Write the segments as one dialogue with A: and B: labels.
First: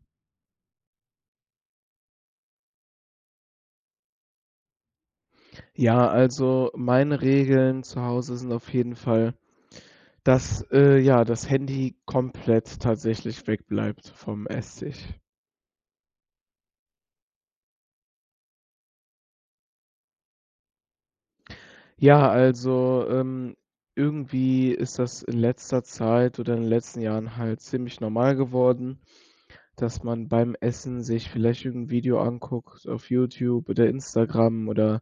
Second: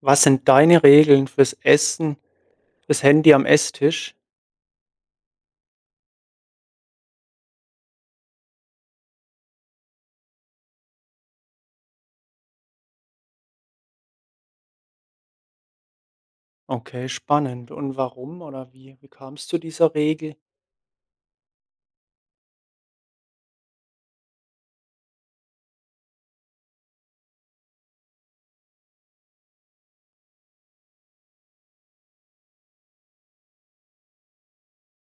A: Was sind deine Regeln fürs Handy am Esstisch?
B: Ja, also meine Regeln zu Hause sind auf jeden Fall, dass, ja, das Handy komplett tatsächlich wegbleibt vom Esstisch.
A: Okay, spannend. Und warum oder wie kam's zu dieser Regel?
B: Ja, also, irgendwie ist das in letzter Zeit oder in den letzten Jahren halt ziemlich normal geworden, dass man beim Essen sich vielleicht irgendein Video anguckt auf YouTube oder Instagram oder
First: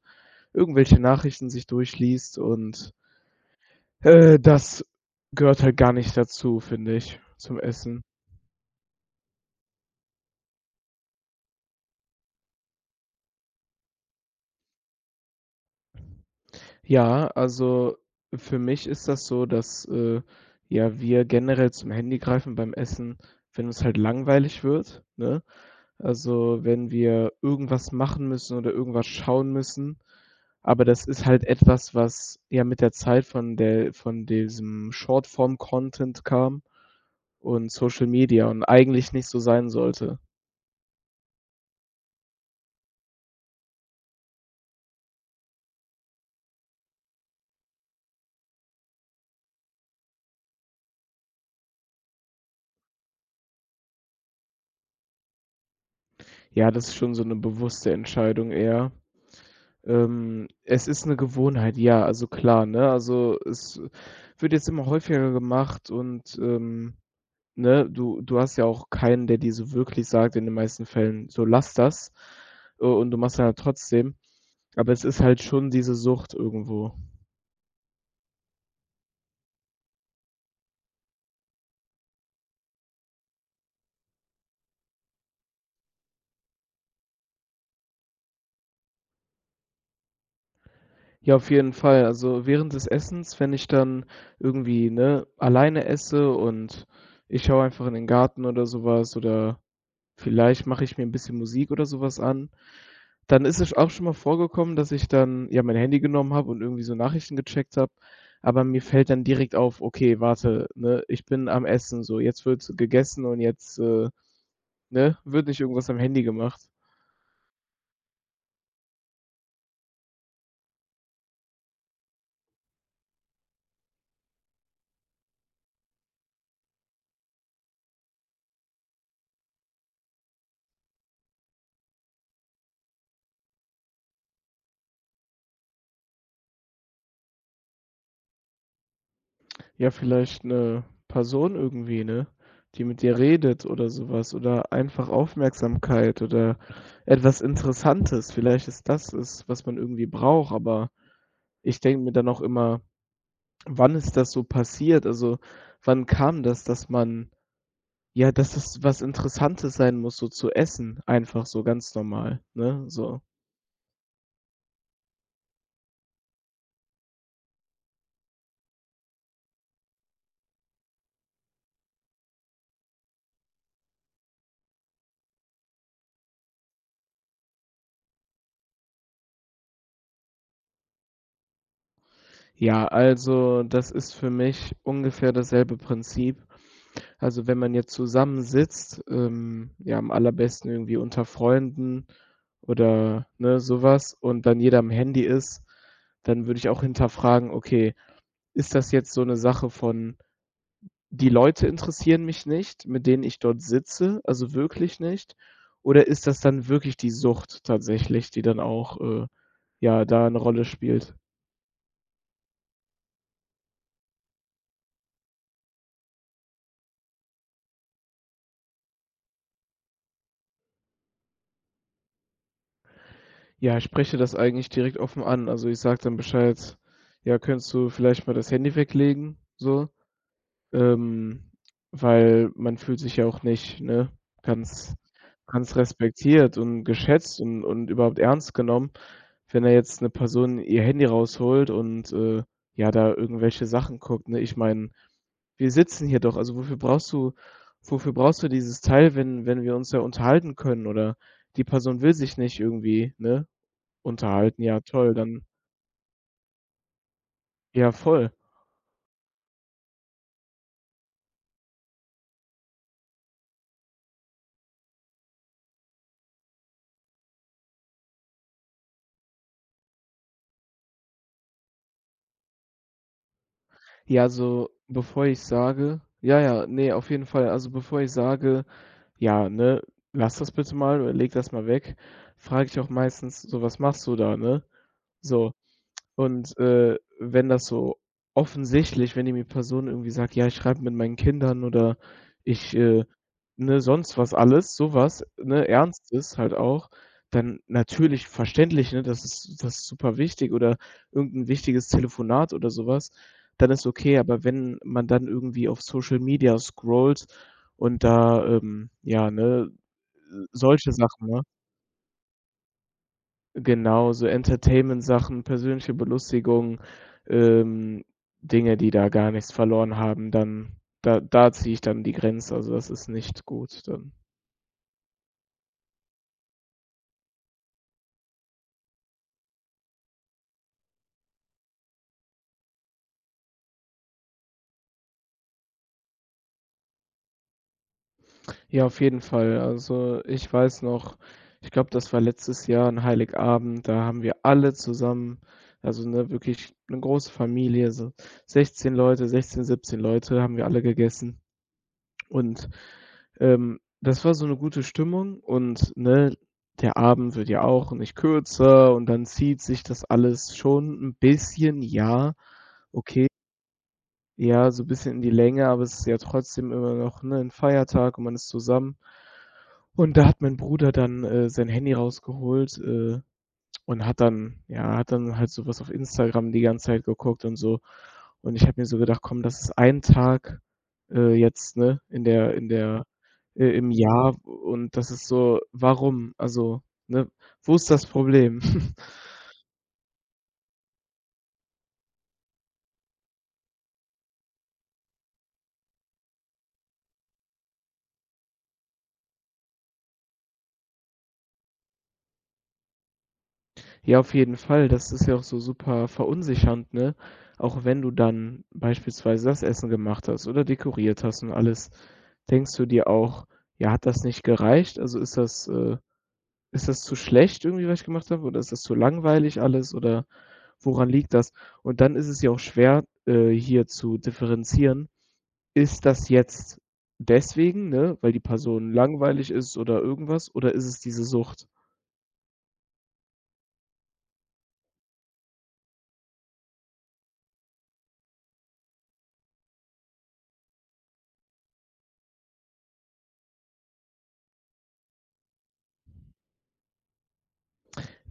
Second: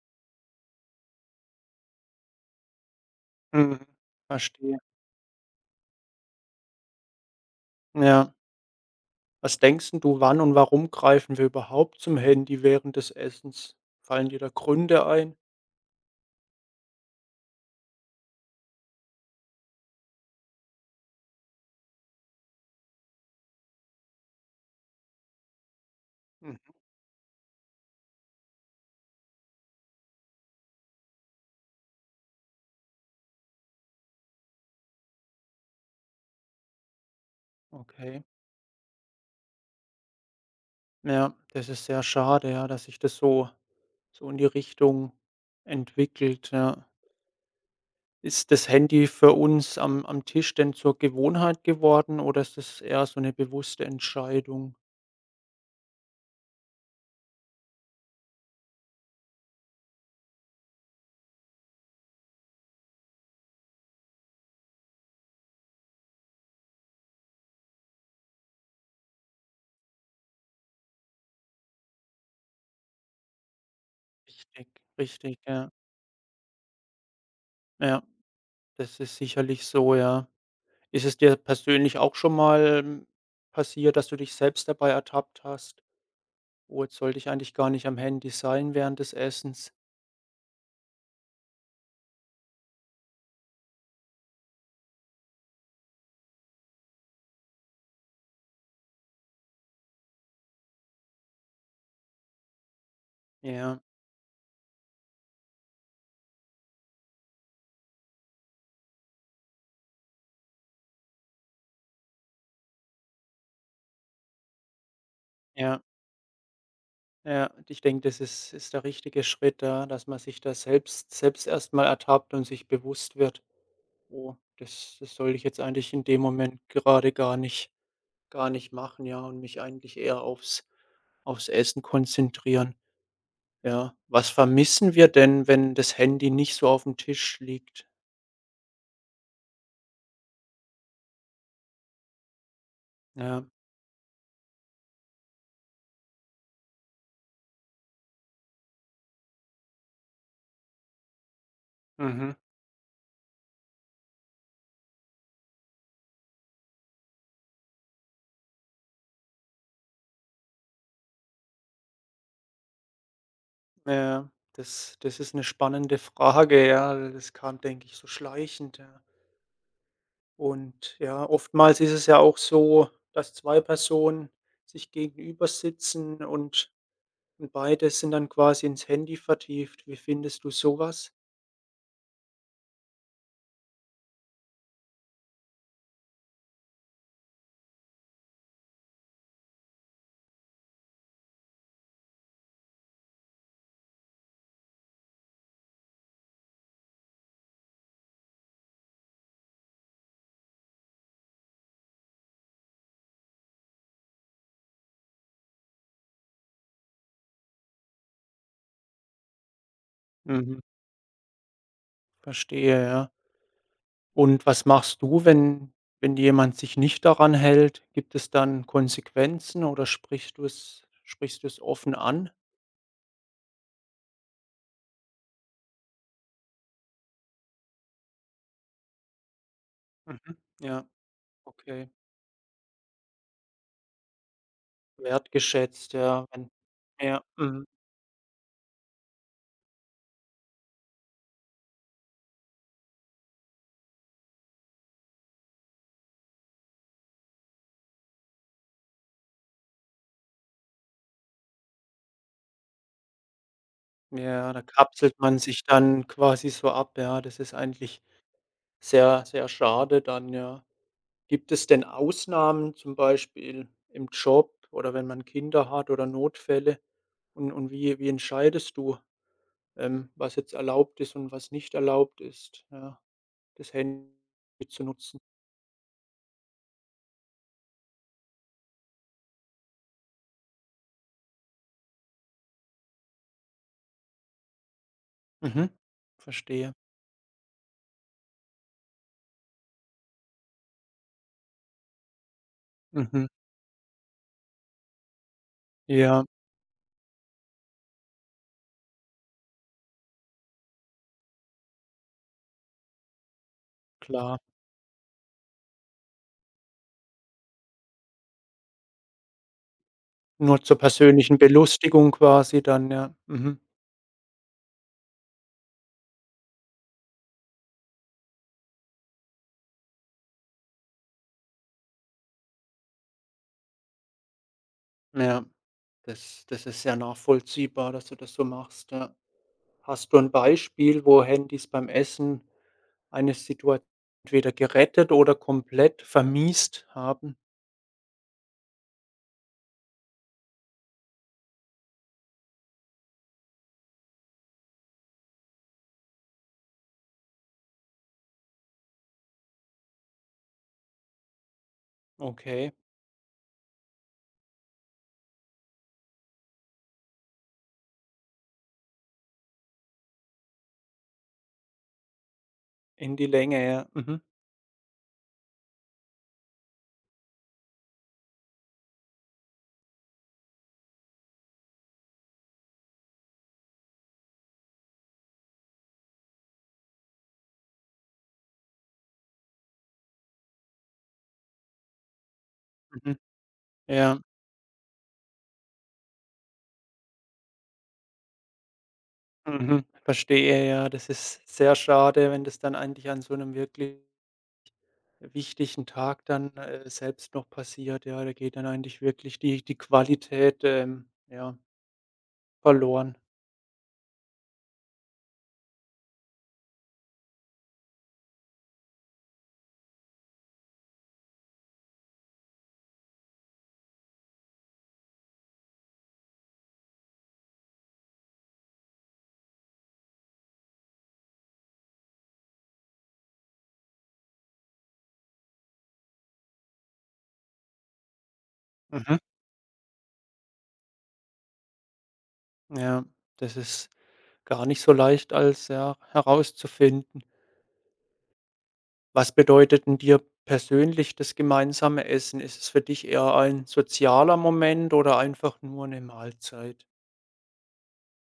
B: irgendwelche Nachrichten sich durchliest und,
A: Mhm, verstehe.
B: das gehört halt gar nicht dazu, finde ich, zum Essen.
A: Ja. Was denkst 'n du, wann und warum greifen wir überhaupt zum Handy während des Essens? Fallen dir da Gründe ein?
B: Ja, also für mich ist das so, dass, ja, wir generell zum Handy greifen beim Essen, wenn uns halt langweilig wird, ne?
A: Mhm,
B: Also, wenn wir irgendwas machen müssen oder irgendwas schauen müssen. Aber das ist halt etwas, was ja mit der Zeit von diesem Shortform-Content kam und Social
A: okay.
B: Media und eigentlich nicht so sein sollte.
A: Ja, das ist sehr schade, ja, dass sich das so in die Richtung entwickelt, ja. Ist das Handy für uns am Tisch denn zur Gewohnheit geworden oder ist das eher so eine bewusste Entscheidung?
B: Ja, das ist schon so eine bewusste Entscheidung eher. Es ist 'ne Gewohnheit, ja, also klar, ne? Also, es wird jetzt immer häufiger gemacht und, ne, du hast ja auch keinen, der dir so wirklich sagt in den meisten Fällen: „So, lass das“, und du machst dann halt trotzdem.
A: Richtig,
B: Aber es ist
A: richtig,
B: halt schon
A: ja.
B: diese Sucht irgendwo.
A: Ja, das ist sicherlich so, ja. Ist es dir persönlich auch schon mal, passiert, dass du dich selbst dabei ertappt hast: „Oh, jetzt sollte ich eigentlich gar nicht am Handy sein während des Essens?"
B: Ja, auf jeden Fall. Also, während des Essens, wenn ich dann irgendwie, ne, alleine esse und ich schaue einfach in den Garten oder so was oder vielleicht mache ich mir 'n bisschen Musik oder so was an. Dann ist es
A: Ja,
B: auch schon mal vorgekommen, dass ich dann, ja, mein Handy genommen habe und irgendwie so Nachrichten gecheckt habe, aber mir fällt dann direkt auf: „Okay, warte, ne, ich bin am Essen so, jetzt wird gegessen und jetzt, ne, wird nicht
A: ja,
B: irgendwas am Handy gemacht.“
A: ja. Ich denke, das ist der richtige Schritt, da, dass man sich da selbst erstmal ertappt und sich bewusst wird: „Oh, das sollte ich jetzt eigentlich in dem Moment gerade gar nicht machen, ja, und mich eigentlich eher aufs Essen konzentrieren." Ja. Was vermissen wir denn, wenn das Handy nicht so auf dem Tisch liegt?
B: Ja, vielleicht 'ne Person irgendwie, ne, die mit dir
A: Ja.
B: redet oder so was oder einfach Aufmerksamkeit oder etwas Interessantes. Vielleicht ist das es, was man irgendwie braucht, aber ich denke mir dann
A: Mhm.
B: auch immer: „Wann ist das so passiert?“ Also, wann kam das, dass man ja, dass es was Interessantes sein muss, so zu essen, einfach so ganz normal, ne, so.
A: Ja, ja. Das ist eine spannende Frage, ja. Das kam, denke ich, so schleichend, ja. Und ja, oftmals ist es ja auch so, dass 2 Personen sich gegenüber sitzen und beide sind dann quasi ins Handy vertieft. Wie findest du sowas?
B: Ja, also, das ist für mich ungefähr dasselbe Prinzip. Also, wenn man jetzt zusammensitzt, ja, am allerbesten irgendwie unter Freunden oder, ne, so was und dann jeder am Handy ist, dann würde ich auch hinterfragen: „Okay, ist das jetzt so 'ne Sache von die Leute interessieren mich nicht, mit denen ich dort sitze, also wirklich nicht? Oder ist das dann wirklich die Sucht tatsächlich, die dann auch, ja, da 'ne
A: Mhm.
B: Rolle spielt?“
A: Verstehe, ja. Und was machst du, wenn jemand sich nicht daran hält? Gibt es dann Konsequenzen oder sprichst du es offen an?
B: Ja, ich spreche das eigentlich direkt offen an. Also, ich sage dann Bescheid: „Ja, könntest du vielleicht mal das Handy weglegen?“ So.
A: Mhm. Ja,
B: Ähm,
A: okay.
B: Weil man fühlt sich ja auch nicht, ne, ganz
A: Wertgeschätzt, ja, wenn
B: respektiert und
A: ja,
B: geschätzt und
A: mhm.
B: überhaupt ernst genommen, wenn da jetzt 'ne Person ihr Handy rausholt und, ja, da irgendwelche Sachen guckt, ne? Ich meine, wir sitzen hier doch, also wofür brauchst du dieses Teil, wenn wir uns ja unterhalten können oder die Person will sich nicht irgendwie, ne,
A: Ja, da
B: unterhalten? Ja, toll,
A: kapselt man
B: dann
A: sich dann quasi so ab, ja. Das ist
B: ja,
A: eigentlich
B: voll.
A: sehr, sehr schade dann, ja. Gibt es denn Ausnahmen, zum Beispiel im Job oder wenn man Kinder hat oder Notfälle? Und wie entscheidest du? Was jetzt erlaubt ist und was nicht erlaubt ist, ja, das Handy
B: Ja, also,
A: zu nutzen.
B: bevor ich sage ja, ja, nee, auf jeden Fall. Also, bevor ich sage: „Ja, ne, lass das bitte mal oder leg das mal weg“, frage ich auch meistens so: „Was machst du da“, ne? So.
A: Mhm.
B: Und,
A: Verstehe.
B: wenn das so offensichtlich wenn irgendwie Person irgendwie sagt: „Ja, ich schreibe mit meinen Kindern“ oder ich,
A: Mhm.
B: ne, sonst was alles, sowas was, ne,
A: Ja,
B: Ernstes halt auch, dann natürlich verständlich, ne, das ist super wichtig oder irgendein wichtiges Telefonat oder sowas, dann ist okay.
A: klar.
B: Aber wenn man dann irgendwie auf Social Media scrollt und da, ja, ne,
A: Nur zur
B: solche Sachen,
A: persönlichen
B: ne?
A: Belustigung quasi dann, ja. Mhm.
B: Genau, so Entertainment-Sachen, persönliche Belustigung, ähm, Dinge, die da gar nichts verloren haben, dann da ziehe ich dann die Grenze. Also, das ist nicht gut dann.
A: Ja, das ist sehr nachvollziehbar, dass du das so machst, ja. Hast du ein Beispiel, wo Handys beim Essen eine Situation entweder gerettet oder komplett vermiest haben?
B: Ja, auf jeden Fall. Also, ich weiß noch, ich glaube, das war letztes Jahr an Heiligabend, da haben wir alle zusammen also, ne, wirklich eine große Familie, so 16 Leute, 16, 17 Leute haben wir alle gegessen. Und,
A: Okay,
B: das war so eine gute Stimmung und, ne, der Abend wird ja auch nicht kürzer und dann zieht sich das alles schon ein bisschen, ja,
A: in die
B: okay,
A: Länge, ja. Mhm.
B: ja, so ein bisschen in die Länge, aber es ist ja trotzdem immer noch, ne, ein Feiertag und man ist zusammen. Und da hat mein Bruder dann, sein Handy rausgeholt, und hat dann ja, hat dann halt sowas auf Instagram die ganze Zeit geguckt und so. Und ich habe mir so gedacht: „Komm, das ist ein Tag, jetzt, ne, in der
A: Mhm.
B: im
A: Ja.
B: Jahr und das ist so warum? Also, ne, wo ist das Problem?“
A: Mhm, verstehe, ja. Das ist sehr schade, wenn das dann eigentlich an so einem wirklich wichtigen Tag dann, selbst noch passiert. Ja, da geht dann eigentlich wirklich die Qualität, ja, verloren.
B: Ja, auf jeden Fall. Das ist ja auch so super verunsichernd, ne? Auch wenn du dann beispielsweise das Essen gemacht hast oder dekoriert hast und alles, denkst du dir auch: „Ja, hat das nicht gereicht? Also, ist das, ist das zu schlecht irgendwie, was ich gemacht habe oder ist das zu langweilig alles oder woran liegt das? Und dann ist es ja auch schwer, hier zu differenzieren. Ist das jetzt deswegen, ne, weil die Person
A: Mhm.
B: langweilig ist oder irgendwas oder ist es diese Sucht?“
A: Ja, das ist gar nicht so leicht als, ja, herauszufinden. Was bedeutet denn dir persönlich das gemeinsame Essen? Ist es für dich eher ein sozialer Moment oder einfach nur eine Mahlzeit?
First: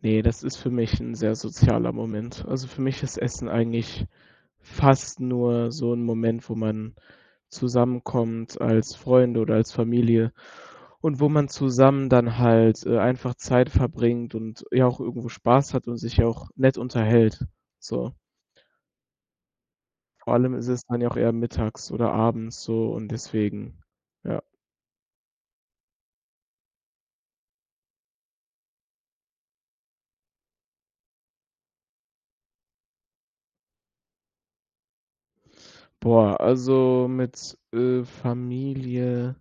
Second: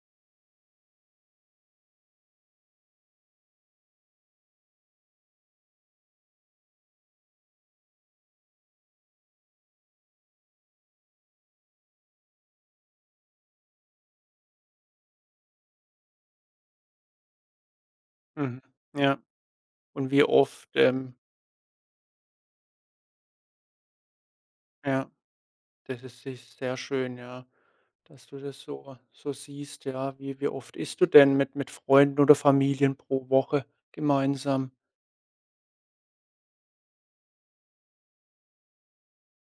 B: Ne, das ist für mich 'n sehr sozialer Moment. Also, für mich ist Essen eigentlich fast nur so 'n Moment, wo man zusammenkommt als Freunde oder als Familie. Und wo man zusammen dann halt, einfach Zeit verbringt und ja auch irgendwo Spaß hat und sich ja auch nett unterhält, so.
A: Mhm, ja. Und wie
B: Vor allem ist
A: oft,
B: es dann ja auch eher mittags oder abends so und deswegen, ja.
A: ja. Das ist sich sehr schön, ja, dass du das so siehst, ja. Wie oft isst du denn mit Freunden oder Familien pro Woche gemeinsam?
B: Boah, also mit, Familie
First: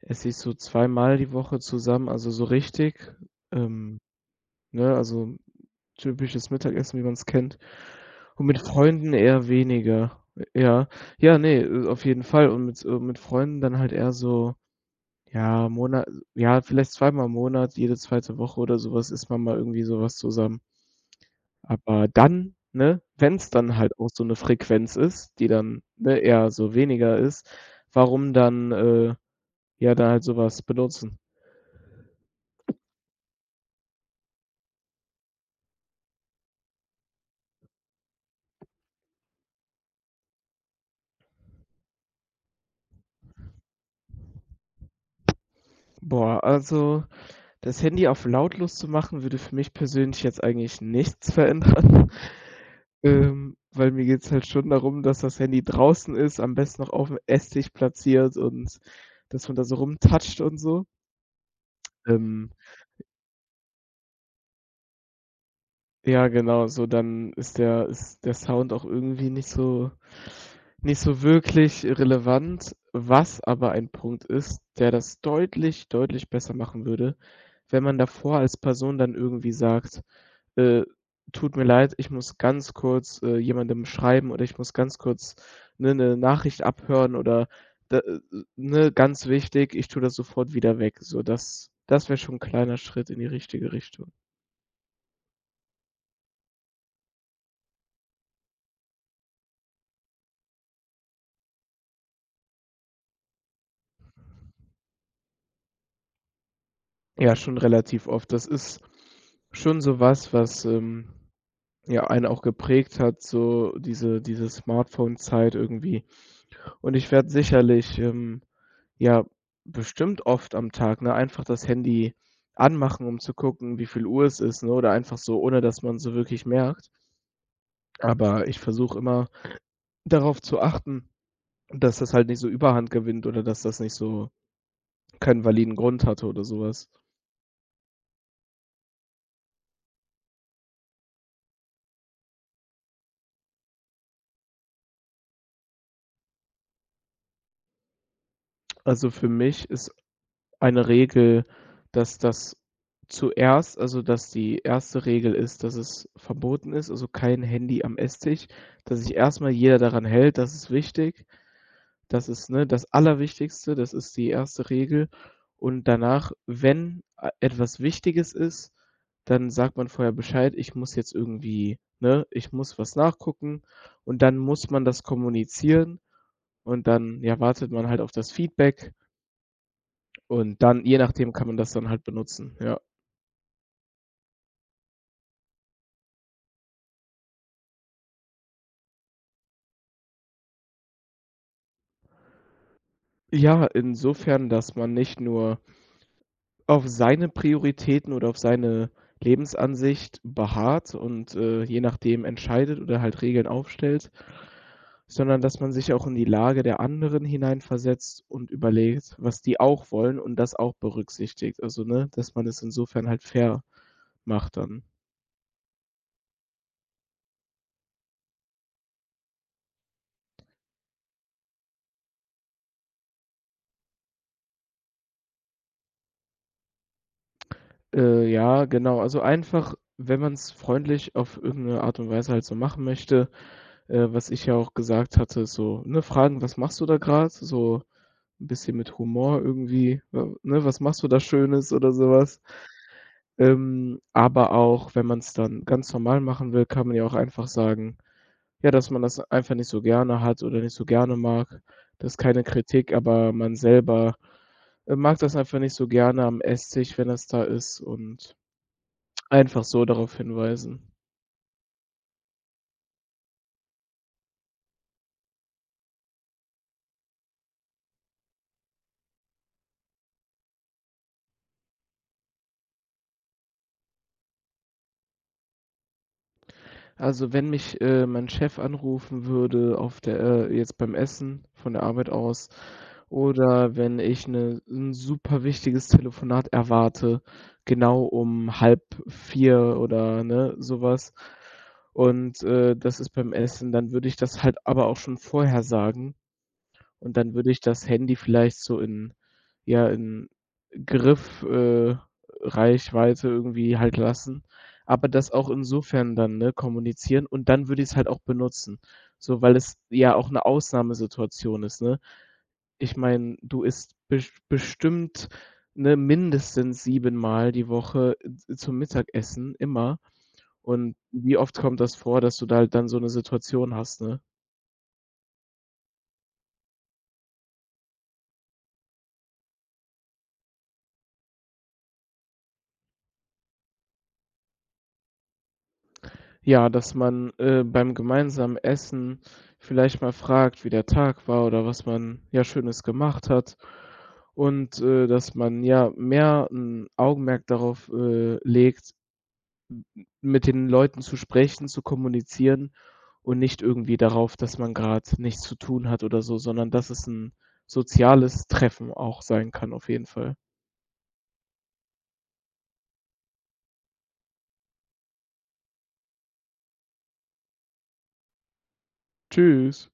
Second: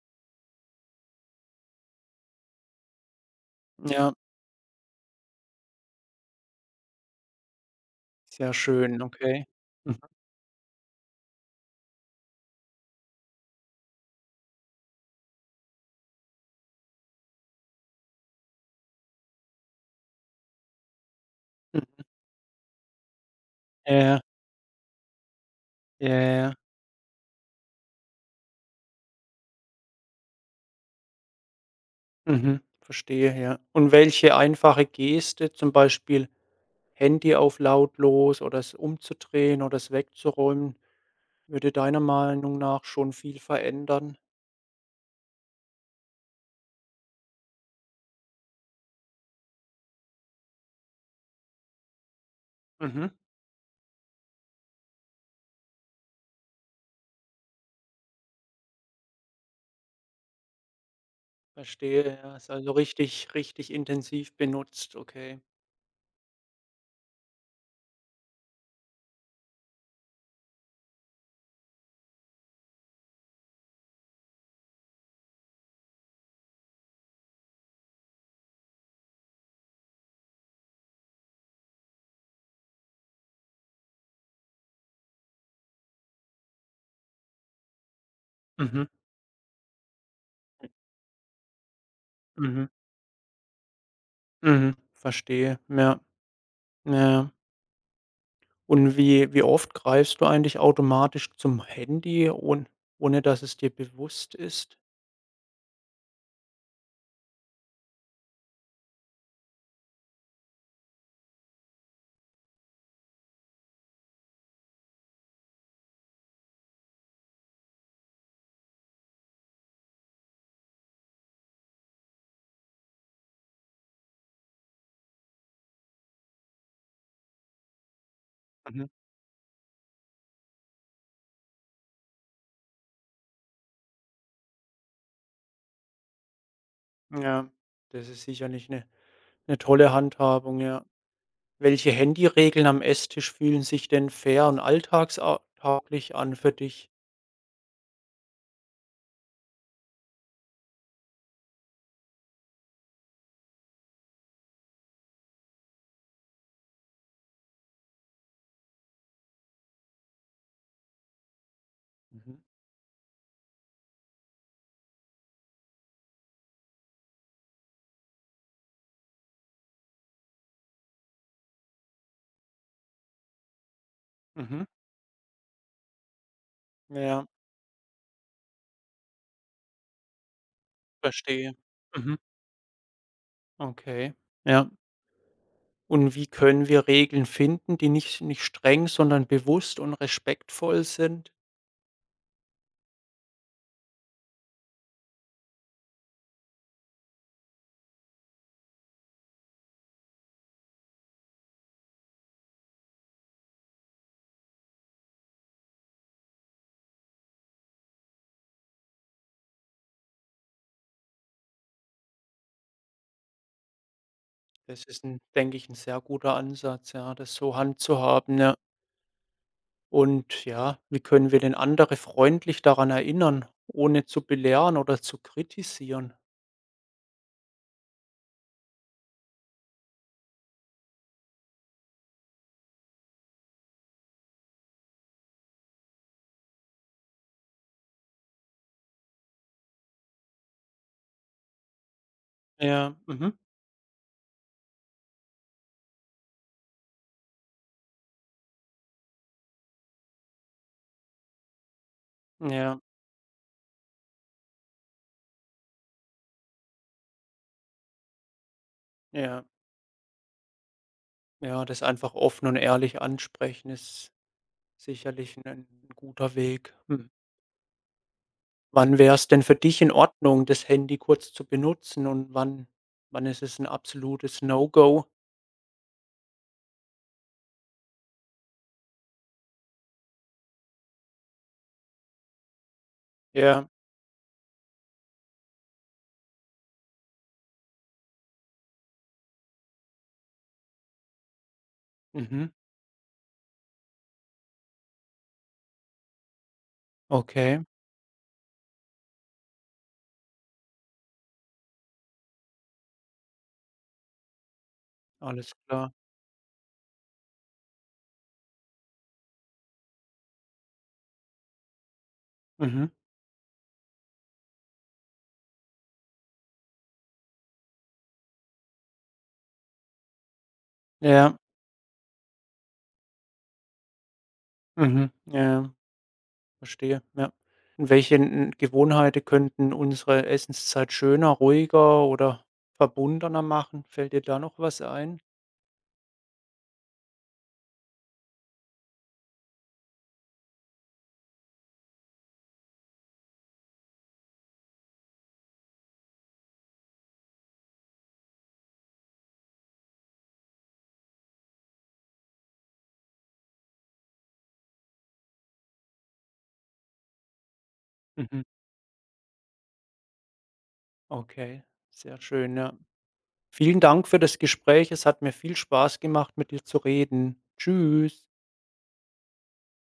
B: esse ich so 2-mal die Woche zusammen, also so richtig, ähm,
A: Ja,
B: ne, also typisches Mittagessen, wie man es kennt. Und
A: sehr
B: mit
A: schön,
B: Freunden
A: okay.
B: eher
A: Mhm,
B: weniger, ja. Ja, ne, auf jeden Fall und mit Freunden dann halt eher so ja, Monat, ja, vielleicht 2-mal im Monat, jede zweite Woche oder so was isst man mal irgendwie so was zusammen.
A: mhm.
B: Aber dann, ne, wenn's dann
A: Ja,
B: halt auch
A: ja,
B: so 'ne Frequenz ist, die dann,
A: ja,
B: ne,
A: ja,
B: eher
A: ja.
B: so weniger ist, warum dann, ja, dann halt so was benutzen?
A: Mhm, verstehe, ja. Und welche einfache Geste, zum Beispiel Handy auf lautlos oder es umzudrehen oder es wegzuräumen, würde deiner Meinung nach schon viel verändern?
B: Boah, also, das Handy auf lautlos zu machen, würde für mich persönlich jetzt eigentlich nichts verändern,
A: Mhm,
B: weil mir geht's halt schon darum, dass das Handy draußen ist, am besten noch aufm Esstisch platziert und dass man da so rumtatscht und so.
A: verstehe, ja. Ist
B: Ähm,
A: also richtig richtig intensiv benutzt, okay.
B: ja, genau, so dann ist der Sound auch irgendwie nicht so nicht so wirklich relevant. Was aber ein Punkt ist, der das deutlich, deutlich besser machen würde, wenn man davor als Person dann irgendwie sagt: „Äh, tut mir leid, ich muss ganz kurz, jemandem schreiben oder ich muss ganz kurz, ne, 'ne Nachricht abhören oder da
A: Mhm.
B: ne, ganz wichtig, ich tue das sofort wieder weg.“ So, das das wäre schon 'n
A: Mhm,
B: kleiner Schritt in die richtige Richtung.
A: mhm, verstehe. Ja, ja, ja. Und wie oft greifst du eigentlich automatisch zum Handy, ohne dass es dir bewusst ist?
B: Ja, schon relativ oft. Das ist schon so was, was, ja, einen auch geprägt hat, so diese Smartphone-Zeit irgendwie. Und ich werde sicherlich, ja, bestimmt oft am Tag, ne, einfach das Handy anmachen, um zu gucken, wie viel Uhr es ist, ne, oder einfach so, ohne dass man so wirklich merkt. Aber ich
A: Mhm.
B: versuche immer darauf zu achten, dass das halt nicht so Überhand gewinnt oder dass das nicht so keinen validen Grund hatte oder sowas.
A: Ja, das ist sicherlich eine tolle Handhabung, ja. Welche Handyregeln am Esstisch fühlen sich denn fair und alltagsau tauglich an für dich?
B: Also, für mich ist eine Regel, dass das zuerst also, dass die erste Regel ist, dass es verboten ist, also kein Handy am Esstisch, dass sich erst mal jeder daran hält, das ist wichtig. Das
A: Mhm.
B: ist, ne, das Allerwichtigste, das ist die erste Regel. Und danach, wenn a etwas Wichtiges ist, dann sagt man vorher Bescheid: „Ich muss jetzt irgendwie ne, ich muss was nachgucken.“ Und dann
A: Mhm,
B: muss man das kommunizieren und dann,
A: ja,
B: ja, wartet man halt auf das Feedback. Und dann je nachdem kann
A: verstehe.
B: man das dann halt
A: Mhm,
B: benutzen, ja.
A: okay, ja. Und wie können wir Regeln finden, die nicht streng, sondern bewusst und respektvoll sind?
B: Ja, insofern, dass man nicht nur auf seine Prioritäten oder auf seine Lebensansicht beharrt und, je nachdem entscheidet oder halt Regeln aufstellt, sondern dass man sich auch in die Lage der anderen hineinversetzt und überlegt, was die auch wollen und das auch berücksichtigt. Also, ne, dass man es insofern halt fair macht dann.
A: Das ist 'n denke ich, ein sehr guter Ansatz, ja, das so handzuhaben, ja. Und ja, wie können wir denn andere freundlich daran erinnern, ohne zu belehren oder zu kritisieren?
B: Ja, genau. Also einfach, wenn man es freundlich auf irgendeine Art und Weise halt so machen möchte, was ich ja auch gesagt hatte, so, ne, fragen: „Was machst du da grad?“ So ein bisschen mit Humor irgendwie, w ne, „Was machst du da Schönes?“ oder sowas.
A: Ja, mhm,
B: Aber auch, wenn man es dann ganz normal machen will, kann man ja auch einfach sagen, ja, dass man das einfach nicht so gerne hat oder nicht so gerne mag. Das ist keine
A: ja,
B: Kritik, aber man selber, mag das einfach nicht so gerne am Esstisch, wenn das da ist und
A: ja,
B: einfach so darauf hinweisen.
A: ja, das einfach offen und ehrlich ansprechen ist sicherlich ein 'n guter Weg. Mhm. Wann wäre es denn für dich in Ordnung, das Handy kurz zu benutzen und wann ist es ein absolutes No-Go?
B: Also, wenn mich, mein Chef anrufen würde auf der jetzt beim Essen von der Arbeit aus
A: Ja,
B: oder wenn ich 'ne 'n super wichtiges Telefonat erwarte, genau um halb vier oder, ne, so was und,
A: mhm,
B: das ist beim Essen, dann würde ich das halt aber auch schon vorher sagen. Und dann würde ich
A: okay,
B: das Handy vielleicht so in ja, in Griff Reichweite irgendwie halt lassen, aber das auch
A: alles klar.
B: insofern dann, ne, kommunizieren und dann würde ich es halt auch benutzen, so, weil es ja auch 'ne Ausnahmesituation ist, ne?
A: Mhm,
B: Ich meine, du isst bestimmt, ne, mindestens 7-mal die Woche z zum Mittagessen, immer. Und wie
A: ja.
B: oft kommt das vor, dass du da halt dann so 'ne Situation hast, ne?
A: Mhm. Ja, ja, verstehe, ja. Und welche n Gewohnheiten könnten unsere Essenszeit schöner, ruhiger oder verbundener machen? Fällt dir da noch was ein?
B: Ja, dass man, beim gemeinsamen Essen vielleicht mal fragt, wie der Tag war oder was man, ja, Schönes gemacht hat und, dass man, ja, mehr ein Augenmerk darauf, legt, mit den Leuten zu sprechen, zu kommunizieren und nicht irgendwie darauf, dass man gerade nichts zu tun hat oder so, sondern dass es ein
A: Mhm.
B: soziales Treffen auch sein kann auf jeden Fall.
A: Okay, sehr schön, ja. Vielen Dank für das Gespräch. Es hat mir viel Spaß gemacht, mit dir zu reden. Tschüss.
B: Tschüss.